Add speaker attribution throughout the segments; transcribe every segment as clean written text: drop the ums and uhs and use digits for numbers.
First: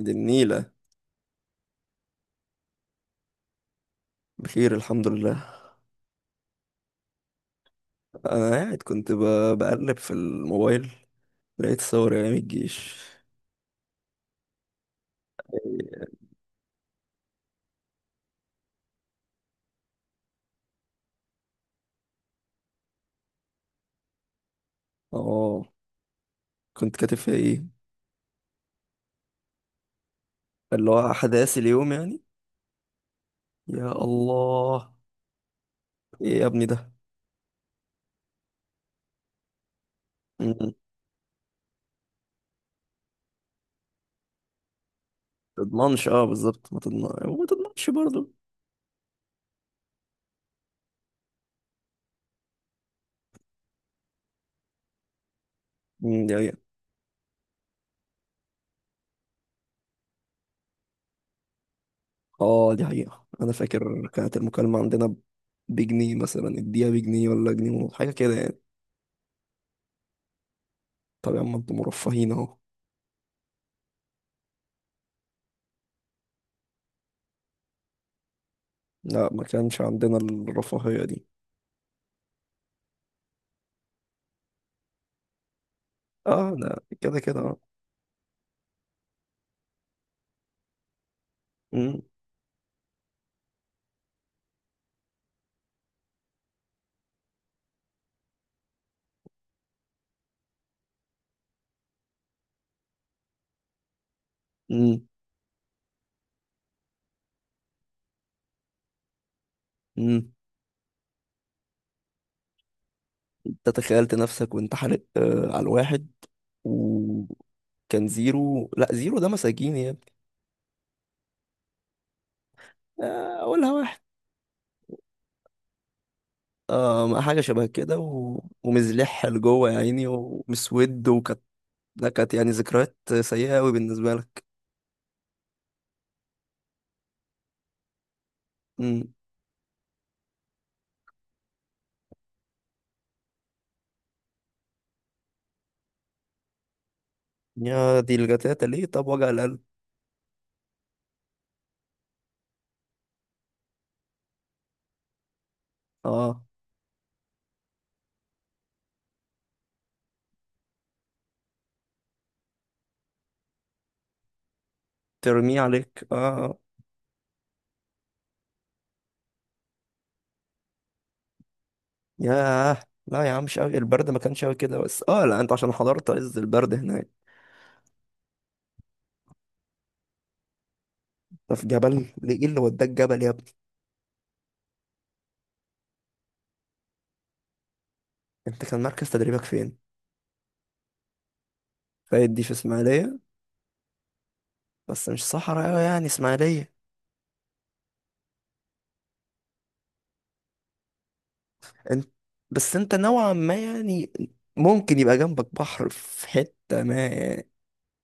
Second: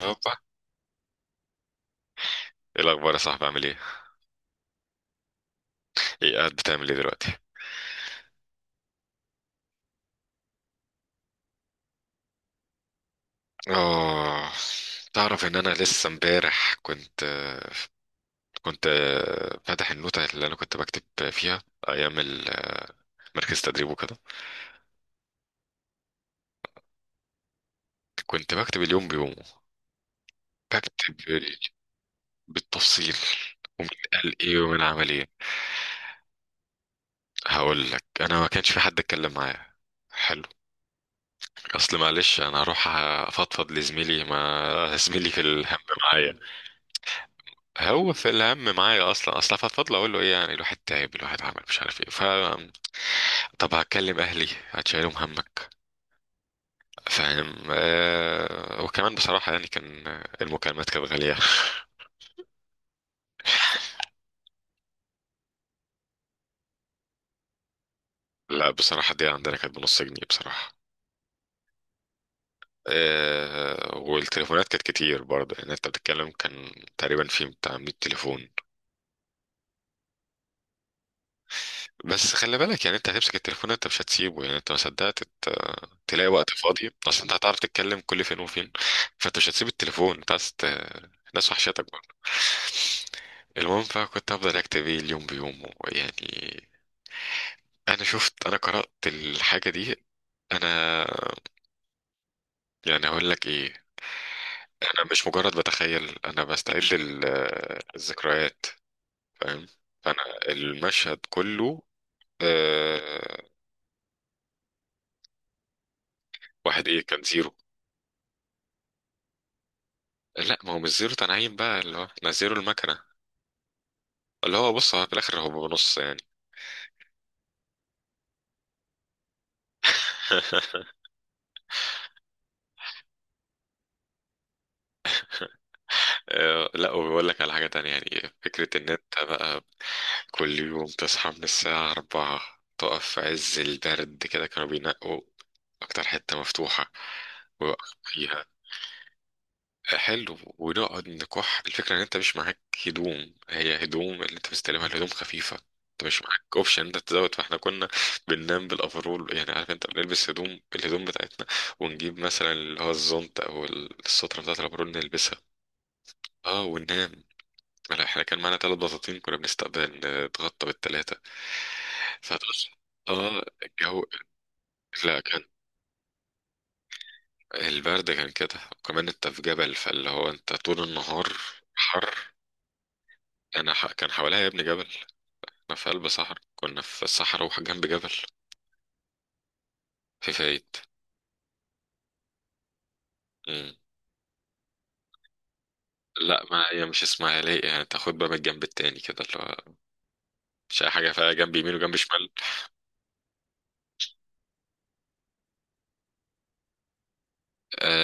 Speaker 1: دي
Speaker 2: هوبا.
Speaker 1: النيلة.
Speaker 2: ايه الاخبار يا صاحبي؟ عامل ايه؟
Speaker 1: بخير الحمد لله.
Speaker 2: ايه قاعد بتعمل ايه دلوقتي؟
Speaker 1: أنا قاعد كنت بقلب في الموبايل، لقيت صور أيام الجيش.
Speaker 2: اه، تعرف ان انا لسه امبارح كنت فاتح النوتة اللي انا كنت بكتب فيها ايام مركز تدريب وكده.
Speaker 1: اه، كنت كاتب فيها إيه؟
Speaker 2: كنت بكتب اليوم بيومه،
Speaker 1: اللي هو
Speaker 2: بكتب
Speaker 1: أحداث اليوم يعني.
Speaker 2: بالتفصيل، ومين
Speaker 1: يا
Speaker 2: قال ايه ومين
Speaker 1: الله،
Speaker 2: عمل ايه.
Speaker 1: إيه يا ابني ده؟
Speaker 2: هقول لك انا ما كانش في حد اتكلم معايا. حلو.
Speaker 1: مم.
Speaker 2: اصل معلش انا هروح افضفض لزميلي ما زميلي في الهم
Speaker 1: تضمنش، اه
Speaker 2: معايا.
Speaker 1: بالظبط، ما تضمنش وما تضمنش
Speaker 2: هو في
Speaker 1: برضه.
Speaker 2: الهم معايا اصلا، اصلا فضل اقول له ايه؟ يعني الواحد تعب، الواحد عمل مش عارف ايه. ف طب هكلم اهلي هتشيلهم همك؟
Speaker 1: مم، دي حقيقة.
Speaker 2: فاهم؟ آه، وكمان بصراحه يعني كان المكالمات كانت غاليه.
Speaker 1: اه دي حقيقة، أنا فاكر كانت المكالمة عندنا بجنيه مثلا، اديها بجنيه ولا جنيه حاجة كده يعني.
Speaker 2: لا بصراحه دي عندنا كانت بنص جنيه بصراحه.
Speaker 1: طب يا عم انتوا مرفهين اهو.
Speaker 2: آه والتليفونات كانت كتير برضه، يعني انت بتتكلم كان تقريبا في بتاع 100 تليفون.
Speaker 1: لا ما كانش عندنا الرفاهية دي.
Speaker 2: بس خلي بالك، يعني انت هتمسك التليفون انت مش هتسيبه، يعني انت ما صدقت تلاقي وقت
Speaker 1: اه لا
Speaker 2: فاضي،
Speaker 1: كده
Speaker 2: اصل انت
Speaker 1: كده.
Speaker 2: هتعرف تتكلم كل فين وفين. فانت مش هتسيب التليفون، انت عايز الناس وحشتك
Speaker 1: مم.
Speaker 2: برضه. المهم فكنت هفضل اكتب ايه اليوم بيومه يعني. انا شفت، انا قرأت الحاجة دي. انا يعني هقول لك ايه،
Speaker 1: مم.
Speaker 2: انا مش مجرد بتخيل، انا بستعد الذكريات. فاهم؟ فانا
Speaker 1: مم.
Speaker 2: المشهد كله آه،
Speaker 1: انت تخيلت نفسك وانت حالق آه على الواحد،
Speaker 2: واحد ايه كان زيرو؟
Speaker 1: وكان زيرو. لا زيرو ده مساجين يا ابني.
Speaker 2: لا ما هو مش زيرو تنعيم بقى، اللي هو احنا زيرو المكنة،
Speaker 1: آه، اقولها واحد.
Speaker 2: اللي هو بص هو في الآخر هو بنص يعني.
Speaker 1: آه، ما حاجه شبه كده ومزلح لجوه يا عيني ومسود، وكانت، ده كانت يعني ذكريات سيئه قوي بالنسبه لك.
Speaker 2: آه، لا وبيقول لك على حاجة تانية، يعني فكرة إن
Speaker 1: مم.
Speaker 2: أنت بقى كل يوم تصحى من الساعة أربعة، تقف في عز البرد كده، كانوا بينقوا أكتر حتة مفتوحة ويوقف
Speaker 1: يا دي
Speaker 2: فيها.
Speaker 1: الجتاتة ليه؟ طب وجع القلب.
Speaker 2: حلو، ونقعد نكح الفكرة ان انت مش معاك هدوم، هي هدوم اللي انت مستلمها الهدوم خفيفة، انت مش معاك
Speaker 1: اه،
Speaker 2: اوبشن انت تزود. فاحنا كنا بننام بالافرول، يعني عارف انت بنلبس هدوم، الهدوم بتاعتنا، ونجيب مثلا اللي هو الزونت او السترة بتاعت الافرول نلبسها.
Speaker 1: ترميه عليك اه.
Speaker 2: اه وننام. لا، احنا كان معانا ثلاث بساطين، كنا بنستقبل نتغطى بالثلاثة. فتقص.
Speaker 1: ياه، لا يا
Speaker 2: اه
Speaker 1: عم مش قوي
Speaker 2: الجو،
Speaker 1: البرد، ما كانش قوي كده، بس
Speaker 2: لا
Speaker 1: اه
Speaker 2: كان
Speaker 1: لا انت عشان حضرت عز البرد هناك.
Speaker 2: البرد كان كده، وكمان انت في جبل، فاللي هو انت طول النهار
Speaker 1: ده في جبل
Speaker 2: حر.
Speaker 1: ليه؟ ايه اللي وداك جبل يا؟
Speaker 2: كان حواليها يا ابني جبل، احنا في قلب صحراء، كنا في الصحراء وجنب جبل.
Speaker 1: انت كان مركز تدريبك فين؟
Speaker 2: في فايد.
Speaker 1: فايد دي في اسماعيلية،
Speaker 2: مم.
Speaker 1: بس مش صحراء أوي يعني
Speaker 2: لا ما
Speaker 1: اسماعيلية.
Speaker 2: هي مش اسمها ليه، يعني تاخد بقى من الجنب التاني كده اللي هو مش اي حاجه، فيها جنب يمين وجنب
Speaker 1: انت،
Speaker 2: شمال.
Speaker 1: بس انت نوعا ما يعني ممكن يبقى جنبك بحر في حتة ما يعني.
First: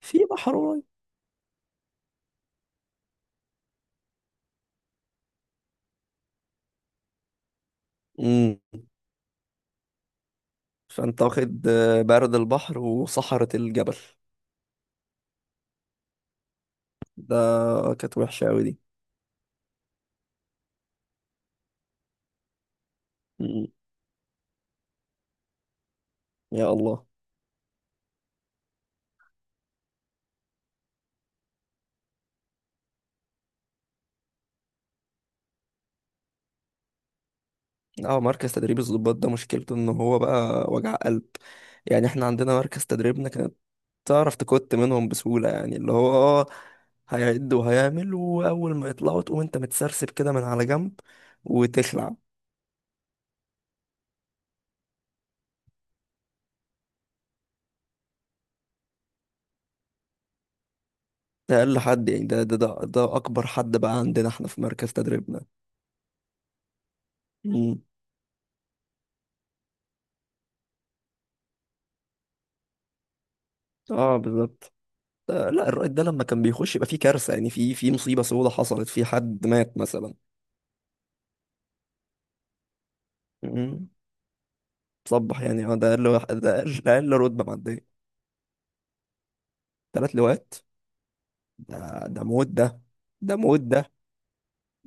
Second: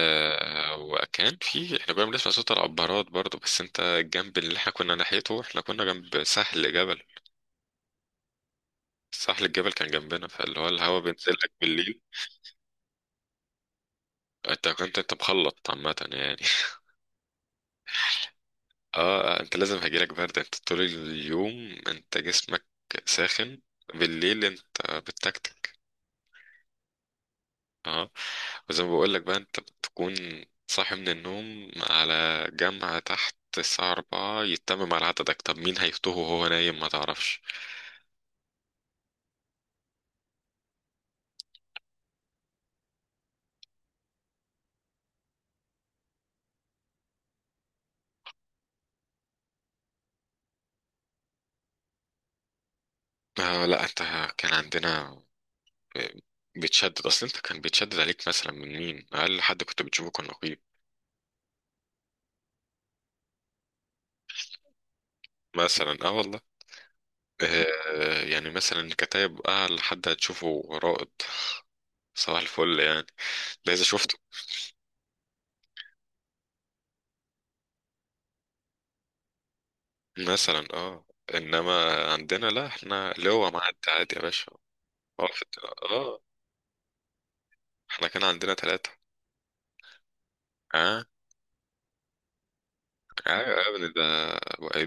Speaker 1: في بحر قريب.
Speaker 2: وكان في، احنا كنا بنسمع صوت العبارات برضو، بس انت الجنب اللي احنا كنا ناحيته احنا كنا جنب ساحل جبل.
Speaker 1: امم.
Speaker 2: ساحل الجبل كان جنبنا، فاللي هو الهوا
Speaker 1: فانت
Speaker 2: بينزل لك
Speaker 1: واخد
Speaker 2: بالليل.
Speaker 1: آه، برد البحر وصحراء الجبل.
Speaker 2: انت كنت انت مخلط عامه يعني.
Speaker 1: ده كانت وحشة أوي دي.
Speaker 2: اه آه، انت لازم هيجيلك برد، انت طول اليوم انت جسمك ساخن،
Speaker 1: مم.
Speaker 2: بالليل انت بتكتك.
Speaker 1: يا الله.
Speaker 2: اه. وزي ما بقولك بقى انت بتكون صاحي من النوم على جامعة تحت الساعة أربعة، يتمم على عددك. طب مين هيفطوه وهو نايم؟ ما تعرفش.
Speaker 1: اه، مركز تدريب الضباط ده مشكلته ان هو بقى وجع قلب. يعني احنا عندنا مركز تدريبنا كانت، تعرف تكت منهم بسهولة يعني، اللي هو اه هيعد وهيعمل، وأول ما يطلعوا تقوم أنت متسرسب كده من على جنب وتخلع.
Speaker 2: آه لا انت كان عندنا بتشدد، اصل انت كان بيتشدد عليك مثلا، من مين اقل حد كنت بتشوفه كان نقيب
Speaker 1: ده أقل حد يعني؟ ده أكبر حد بقى عندنا احنا في مركز تدريبنا.
Speaker 2: مثلا. اه والله.
Speaker 1: مم.
Speaker 2: آه يعني مثلا كتايب اقل حد هتشوفه رائد. صباح الفل يعني ده اذا
Speaker 1: اه
Speaker 2: شفته.
Speaker 1: بالظبط. لا الرائد ده لما كان بيخش يبقى في كارثة يعني، في في مصيبة سودة حصلت، في حد مات مثلا.
Speaker 2: مثلا اه. انما عندنا لا احنا اللي هو معدي
Speaker 1: مم.
Speaker 2: عادي يا باشا. اه في
Speaker 1: تصبح يعني. اه
Speaker 2: اه،
Speaker 1: ده أقل أقل رتبة معدية.
Speaker 2: احنا كان عندنا ثلاثة.
Speaker 1: تلات لواءات.
Speaker 2: اه.
Speaker 1: ده ده موت ده، ده
Speaker 2: ايوه
Speaker 1: موت
Speaker 2: يا ابني
Speaker 1: ده.
Speaker 2: ده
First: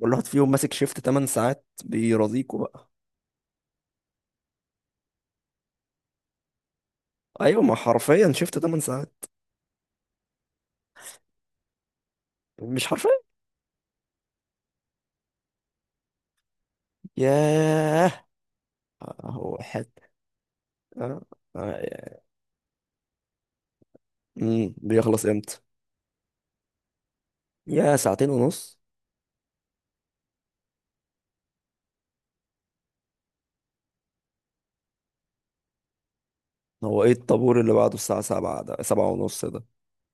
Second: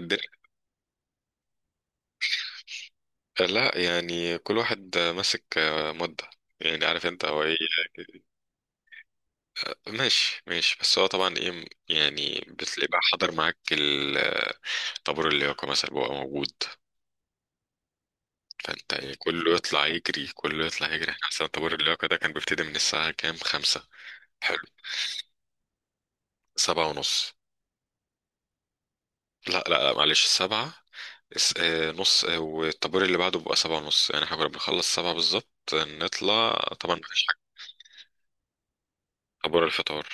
Speaker 1: كل واحد فيهم ماسك شيفت 8 ساعات بيرازيكوا؟
Speaker 2: لا يعني كل واحد ماسك آه، مدة، يعني عارف انت هو ايه.
Speaker 1: ايوه، ما حرفيا شفت 8 ساعات.
Speaker 2: ماشي ماشي، بس هو طبعا ايه يعني، بتلاقي
Speaker 1: مش
Speaker 2: بقى
Speaker 1: حرفيا.
Speaker 2: حضر معاك طابور اللياقة مثلا بيبقى موجود.
Speaker 1: ياه.
Speaker 2: فانت يعني كله
Speaker 1: هو
Speaker 2: يطلع
Speaker 1: حته.
Speaker 2: يجري، كله يطلع يجري.
Speaker 1: آه.
Speaker 2: احنا اصلا طابور اللياقة ده
Speaker 1: آه.
Speaker 2: كان بيبتدي من الساعة كام؟ خمسة. حلو.
Speaker 1: امم، بيخلص امتى؟
Speaker 2: سبعة ونص.
Speaker 1: يا ساعتين ونص.
Speaker 2: لا لا لا معلش، السبعة آه، نص آه، والطابور اللي بعده بيبقى سبعة ونص، يعني احنا كنا بنخلص سبعة بالظبط، نطلع. طبعا
Speaker 1: هو ايه
Speaker 2: مفيش حاجة.
Speaker 1: الطابور اللي بعده الساعه 7 ده؟ 7 ونص
Speaker 2: طابور
Speaker 1: ده.
Speaker 2: الفطار.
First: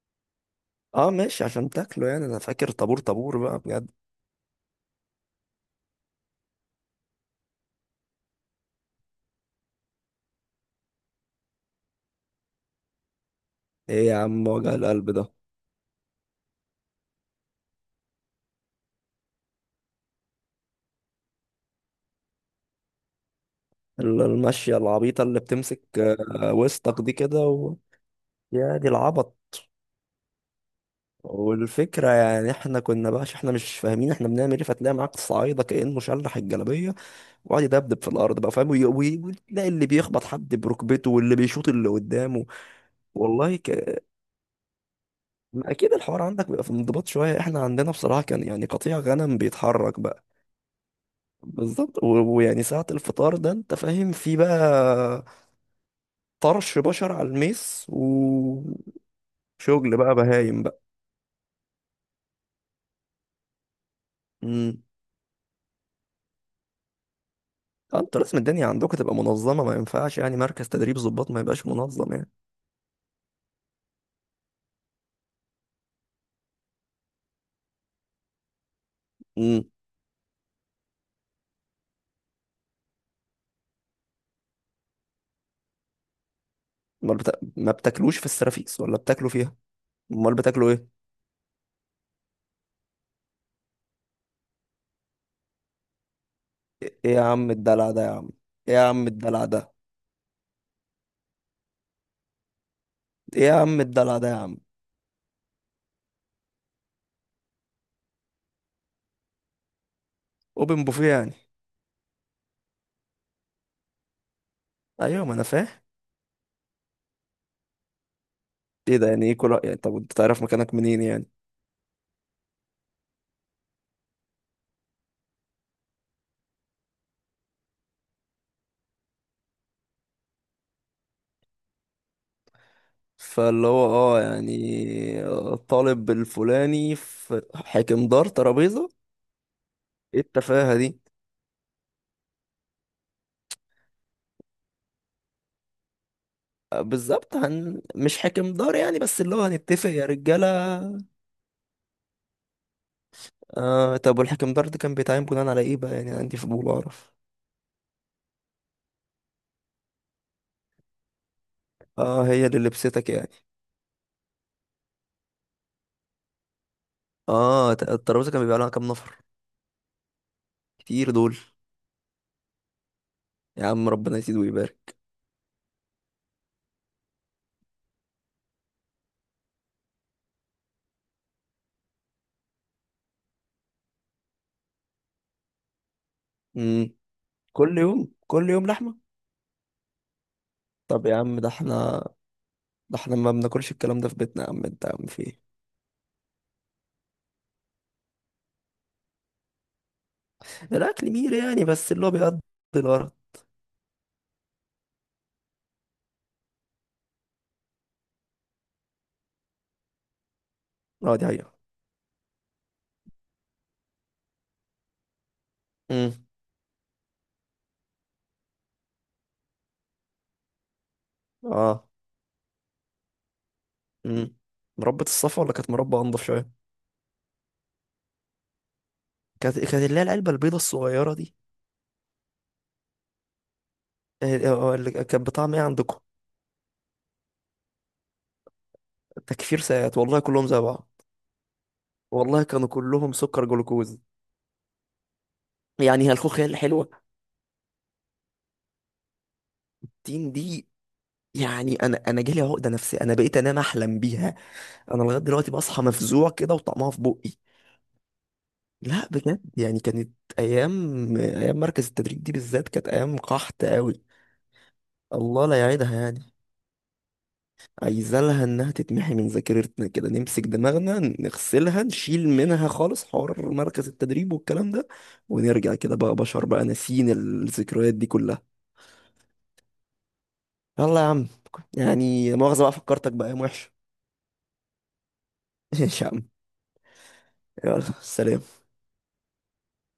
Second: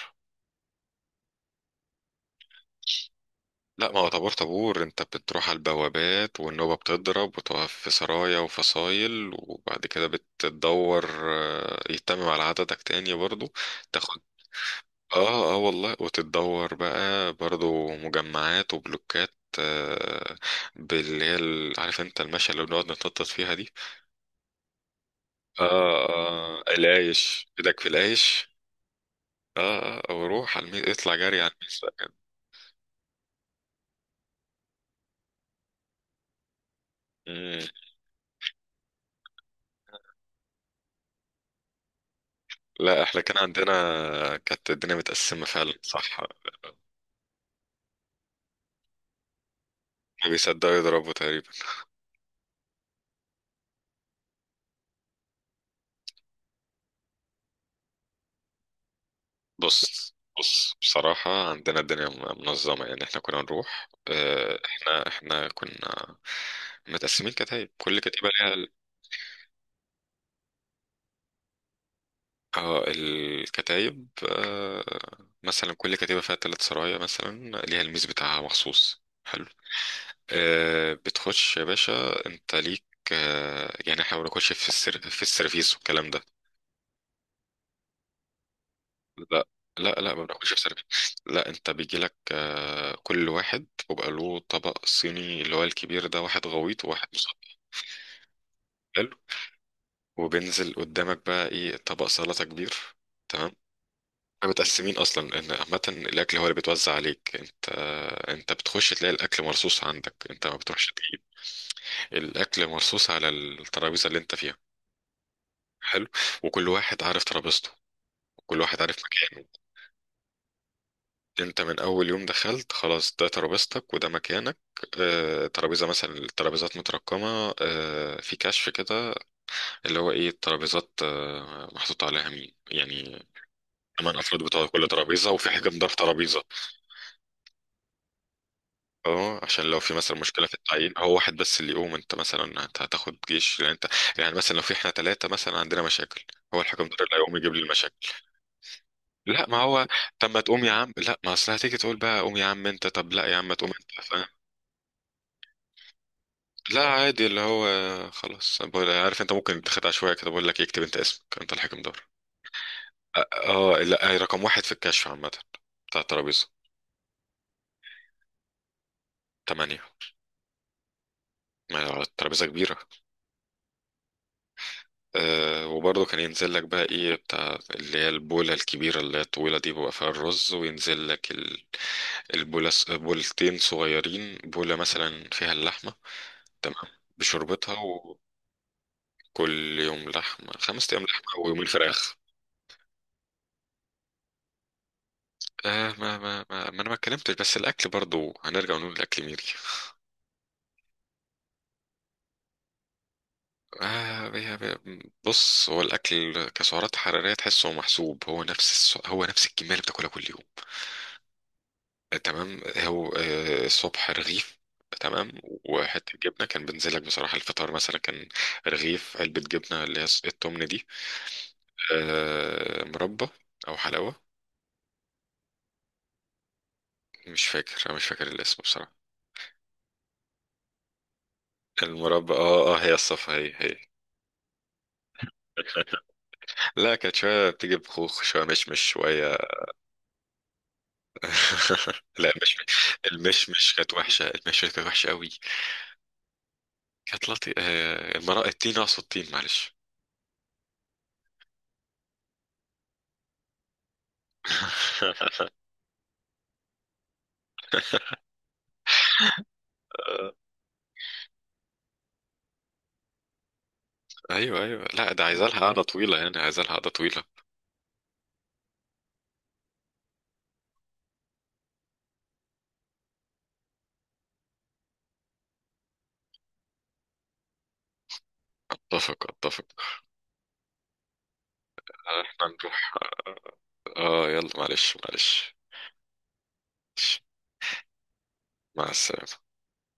Speaker 1: اه ماشي عشان تاكله يعني، انا فاكر طابور طابور بقى
Speaker 2: لا
Speaker 1: بجد.
Speaker 2: ما هو طابور طابور، انت بتروح على البوابات والنوبة بتضرب، وتقف في سرايا وفصايل، وبعد كده بتدور آه، يتمم على عددك تاني برضو.
Speaker 1: ايه يا
Speaker 2: تاخد
Speaker 1: عم وجع القلب ده؟
Speaker 2: اه اه والله، وتدور بقى برضو مجمعات وبلوكات آه، باللي هي عارف انت، المشي اللي بنقعد نتنطط فيها دي.
Speaker 1: المشيه العبيطه اللي بتمسك آه،
Speaker 2: آه آه،
Speaker 1: وسطك دي كده
Speaker 2: العيش
Speaker 1: و...
Speaker 2: إيدك في العيش.
Speaker 1: يا دي العبط.
Speaker 2: آه آه وروح على الميز، اطلع جري على الميز بقى
Speaker 1: والفكره
Speaker 2: كده.
Speaker 1: يعني احنا كنا بقى عشان احنا مش فاهمين احنا بنعمل ايه، فتلاقي معاك صعايده كانه شلح الجلابيه
Speaker 2: مم.
Speaker 1: وقعد يدبدب في الارض بقى، فاهم؟ وتلاقي اللي بيخبط حد بركبته واللي بيشوط اللي قدامه.
Speaker 2: لا احنا كان
Speaker 1: والله
Speaker 2: عندنا
Speaker 1: ك...
Speaker 2: كانت الدنيا متقسمة
Speaker 1: ما
Speaker 2: فعلا،
Speaker 1: اكيد
Speaker 2: صح.
Speaker 1: الحوار عندك بيبقى في انضباط شويه، احنا عندنا بصراحه كان يعني قطيع غنم بيتحرك بقى.
Speaker 2: ما بيصدقوا يضربوا تقريبا.
Speaker 1: بالظبط. ويعني ساعه الفطار ده انت فاهم، في بقى طرش بشر على الميس وشغل
Speaker 2: بص
Speaker 1: بقى بهايم
Speaker 2: بص
Speaker 1: بقى.
Speaker 2: بصراحة عندنا الدنيا منظمة يعني. احنا كنا نروح آه،
Speaker 1: امم.
Speaker 2: احنا كنا متقسمين كتايب، كل
Speaker 1: آه، انتوا
Speaker 2: كتيبة
Speaker 1: لازم
Speaker 2: ليها
Speaker 1: الدنيا عندكم تبقى منظمه، ما ينفعش يعني مركز تدريب ضباط ما يبقاش منظم يعني.
Speaker 2: اه الكتايب آه، مثلا كل كتيبة فيها تلات سرايا مثلا، ليها الميز بتاعها مخصوص. حلو.
Speaker 1: امم.
Speaker 2: آه، بتخش يا باشا انت ليك آه، يعني احنا ما بناخدش في في السيرفيس والكلام ده.
Speaker 1: امال ما بتاكلوش في السرافيس ولا بتاكلوا
Speaker 2: لا
Speaker 1: فيها؟
Speaker 2: لا لا ما
Speaker 1: امال
Speaker 2: بناخدش في
Speaker 1: بتاكلوا ايه؟
Speaker 2: السيرفيس. لا انت بيجي لك آه، كل واحد وبقى له طبق صيني، اللي هو الكبير ده واحد غويط وواحد
Speaker 1: ايه يا عم
Speaker 2: مصغر.
Speaker 1: الدلع ده يا عم! ايه يا عم
Speaker 2: حلو.
Speaker 1: الدلع ده!
Speaker 2: وبينزل قدامك بقى ايه، طبق سلطة كبير.
Speaker 1: ايه
Speaker 2: تمام.
Speaker 1: يا عم الدلع ده يا
Speaker 2: احنا
Speaker 1: عم!
Speaker 2: متقسمين اصلا ان عامة الاكل هو اللي بيتوزع عليك انت. انت بتخش تلاقي الاكل مرصوص عندك، انت ما
Speaker 1: اوبن
Speaker 2: بتروحش
Speaker 1: بوفيه
Speaker 2: تجيب.
Speaker 1: يعني.
Speaker 2: الاكل مرصوص على الترابيزة اللي انت فيها.
Speaker 1: ايوه ما انا فاهم.
Speaker 2: حلو. وكل واحد عارف ترابيزته، كل واحد عارف
Speaker 1: ايه ده يعني؟ ايه
Speaker 2: مكانه.
Speaker 1: كل يعني، طب انت تعرف مكانك منين يعني؟
Speaker 2: انت من اول يوم دخلت خلاص ده ترابيزتك وده مكانك. آه، ترابيزه مثلا، الترابيزات مترقمه آه، في كشف كده، اللي هو ايه، الترابيزات آه، محطوط عليها مين يعني.
Speaker 1: فاللي هو
Speaker 2: ثمان
Speaker 1: اه
Speaker 2: افراد بتوع كل
Speaker 1: يعني،
Speaker 2: ترابيزه، وفي حاجه مدار
Speaker 1: الطالب
Speaker 2: ترابيزه.
Speaker 1: الفلاني في حاكم دار ترابيزة.
Speaker 2: اه، عشان لو في مثلا
Speaker 1: ايه
Speaker 2: مشكله في
Speaker 1: التفاهة
Speaker 2: التعيين،
Speaker 1: دي!
Speaker 2: هو واحد بس اللي يقوم، انت مثلا انت هتاخد جيش لان انت، يعني مثلا لو في، احنا ثلاثه مثلا عندنا مشاكل، هو
Speaker 1: آه،
Speaker 2: الحكم ده اللي
Speaker 1: بالظبط.
Speaker 2: هيقوم يجيب لي.
Speaker 1: مش حاكم دار يعني بس، اللي هو
Speaker 2: لا ما هو
Speaker 1: هنتفق يا
Speaker 2: طب ما
Speaker 1: رجالة.
Speaker 2: تقوم يا عم، لا ما اصل هتيجي تقول بقى قوم يا عم انت، طب لا يا عم ما تقوم
Speaker 1: آه
Speaker 2: انت،
Speaker 1: طب
Speaker 2: فاهم.
Speaker 1: والحاكم دار ده كان بيتعين بناء على ايه بقى؟ يعني عندي فضول
Speaker 2: لا
Speaker 1: اعرف.
Speaker 2: عادي اللي هو خلاص عارف انت ممكن تخدع شويه كده بقول لك اكتب انت اسمك، انت الحكم دور.
Speaker 1: اه هي اللي لبستك
Speaker 2: اه.
Speaker 1: يعني.
Speaker 2: آه، لا هي رقم واحد في الكشف عامه بتاع الترابيزه.
Speaker 1: اه، الترابيزة كان بيبقى لها كام نفر؟
Speaker 2: تمانية.
Speaker 1: كتير دول.
Speaker 2: ما هي الترابيزه كبيره.
Speaker 1: يا عم ربنا يزيد ويبارك.
Speaker 2: أه وبرضه كان ينزل لك بقى ايه، بتاع اللي هي البوله الكبيره اللي هي الطويله دي بيبقى فيها الرز، وينزل لك البوله، بولتين صغيرين، بوله مثلا فيها اللحمه، تمام،
Speaker 1: امم.
Speaker 2: بشوربتها.
Speaker 1: كل يوم كل يوم لحمة؟
Speaker 2: كل يوم لحمة، خمس أيام
Speaker 1: طب يا عم،
Speaker 2: لحمة
Speaker 1: ده
Speaker 2: ويومين
Speaker 1: احنا،
Speaker 2: فراخ.
Speaker 1: ده احنا ما بناكلش الكلام ده في بيتنا يا عم انت، يا عم في ايه؟
Speaker 2: آه ما أنا ما اتكلمتش، بس الأكل برضو هنرجع ونقول الأكل ميري.
Speaker 1: الاكل مير يعني، بس اللي هو بيقضي الغرض.
Speaker 2: آه بي بي بص هو الأكل كسعرات حرارية تحسه محسوب، هو نفس هو نفس الكمية اللي بتاكلها كل يوم.
Speaker 1: اه دي حقيقة.
Speaker 2: آه، تمام. هو آه، الصبح رغيف، تمام، وحتة
Speaker 1: امم.
Speaker 2: جبنة. كان بنزلك بصراحة الفطار مثلا كان رغيف، علبة جبنة اللي هي التمن دي،
Speaker 1: اه.
Speaker 2: آه مربى أو حلاوة.
Speaker 1: امم. مربى الصفا ولا كانت مربى انضف شوية؟
Speaker 2: مش فاكر، أنا مش فاكر الاسم بصراحة.
Speaker 1: كانت كانت اللي هي العلبة البيضة الصغيرة دي.
Speaker 2: المربى اه اه هي الصفا، هي هي.
Speaker 1: اه، اه، اللي كانت بطعم ايه عندكم؟
Speaker 2: لا كانت شوية بتيجي بخوخ، شوية مشمش، شوية.
Speaker 1: تكفير ساعات والله كلهم زي بعض.
Speaker 2: لا
Speaker 1: والله
Speaker 2: مش،
Speaker 1: كانوا كلهم سكر
Speaker 2: المشمش كانت
Speaker 1: جلوكوز.
Speaker 2: وحشة، المشمش كانت وحشة قوي.
Speaker 1: يعني هي الخوخ هي اللي حلوة.
Speaker 2: كانت لطي آه، المرأة التين، أقصد التين معلش.
Speaker 1: تين دي. يعني انا انا جالي عقدة نفسية، انا بقيت انام احلم بيها. انا لغايه دلوقتي بصحى مفزوع كده وطعمها في بقي. لا بجد يعني كانت، ايام ايام مركز التدريب دي بالذات كانت ايام قحط قوي.
Speaker 2: أيوه أيوه، لا ده
Speaker 1: الله
Speaker 2: عايزة لها
Speaker 1: لا
Speaker 2: قعدة
Speaker 1: يعيدها
Speaker 2: طويلة
Speaker 1: يعني.
Speaker 2: يعني، عايزة لها قعدة طويلة.
Speaker 1: عايزة لها انها تتمحي من ذاكرتنا كده، نمسك دماغنا نغسلها، نشيل منها خالص حوار مركز التدريب والكلام ده، ونرجع كده بقى بشر بقى ناسيين الذكريات دي كلها.
Speaker 2: أتفق أتفق.
Speaker 1: يلا يا عم.
Speaker 2: آه،
Speaker 1: يعني
Speaker 2: احنا
Speaker 1: مؤاخذة بقى
Speaker 2: نروح.
Speaker 1: فكرتك بأيام وحشة.
Speaker 2: اه يلا معلش معلش.
Speaker 1: ايش يا عم. يلا سلام.
Speaker 2: مع السلامة.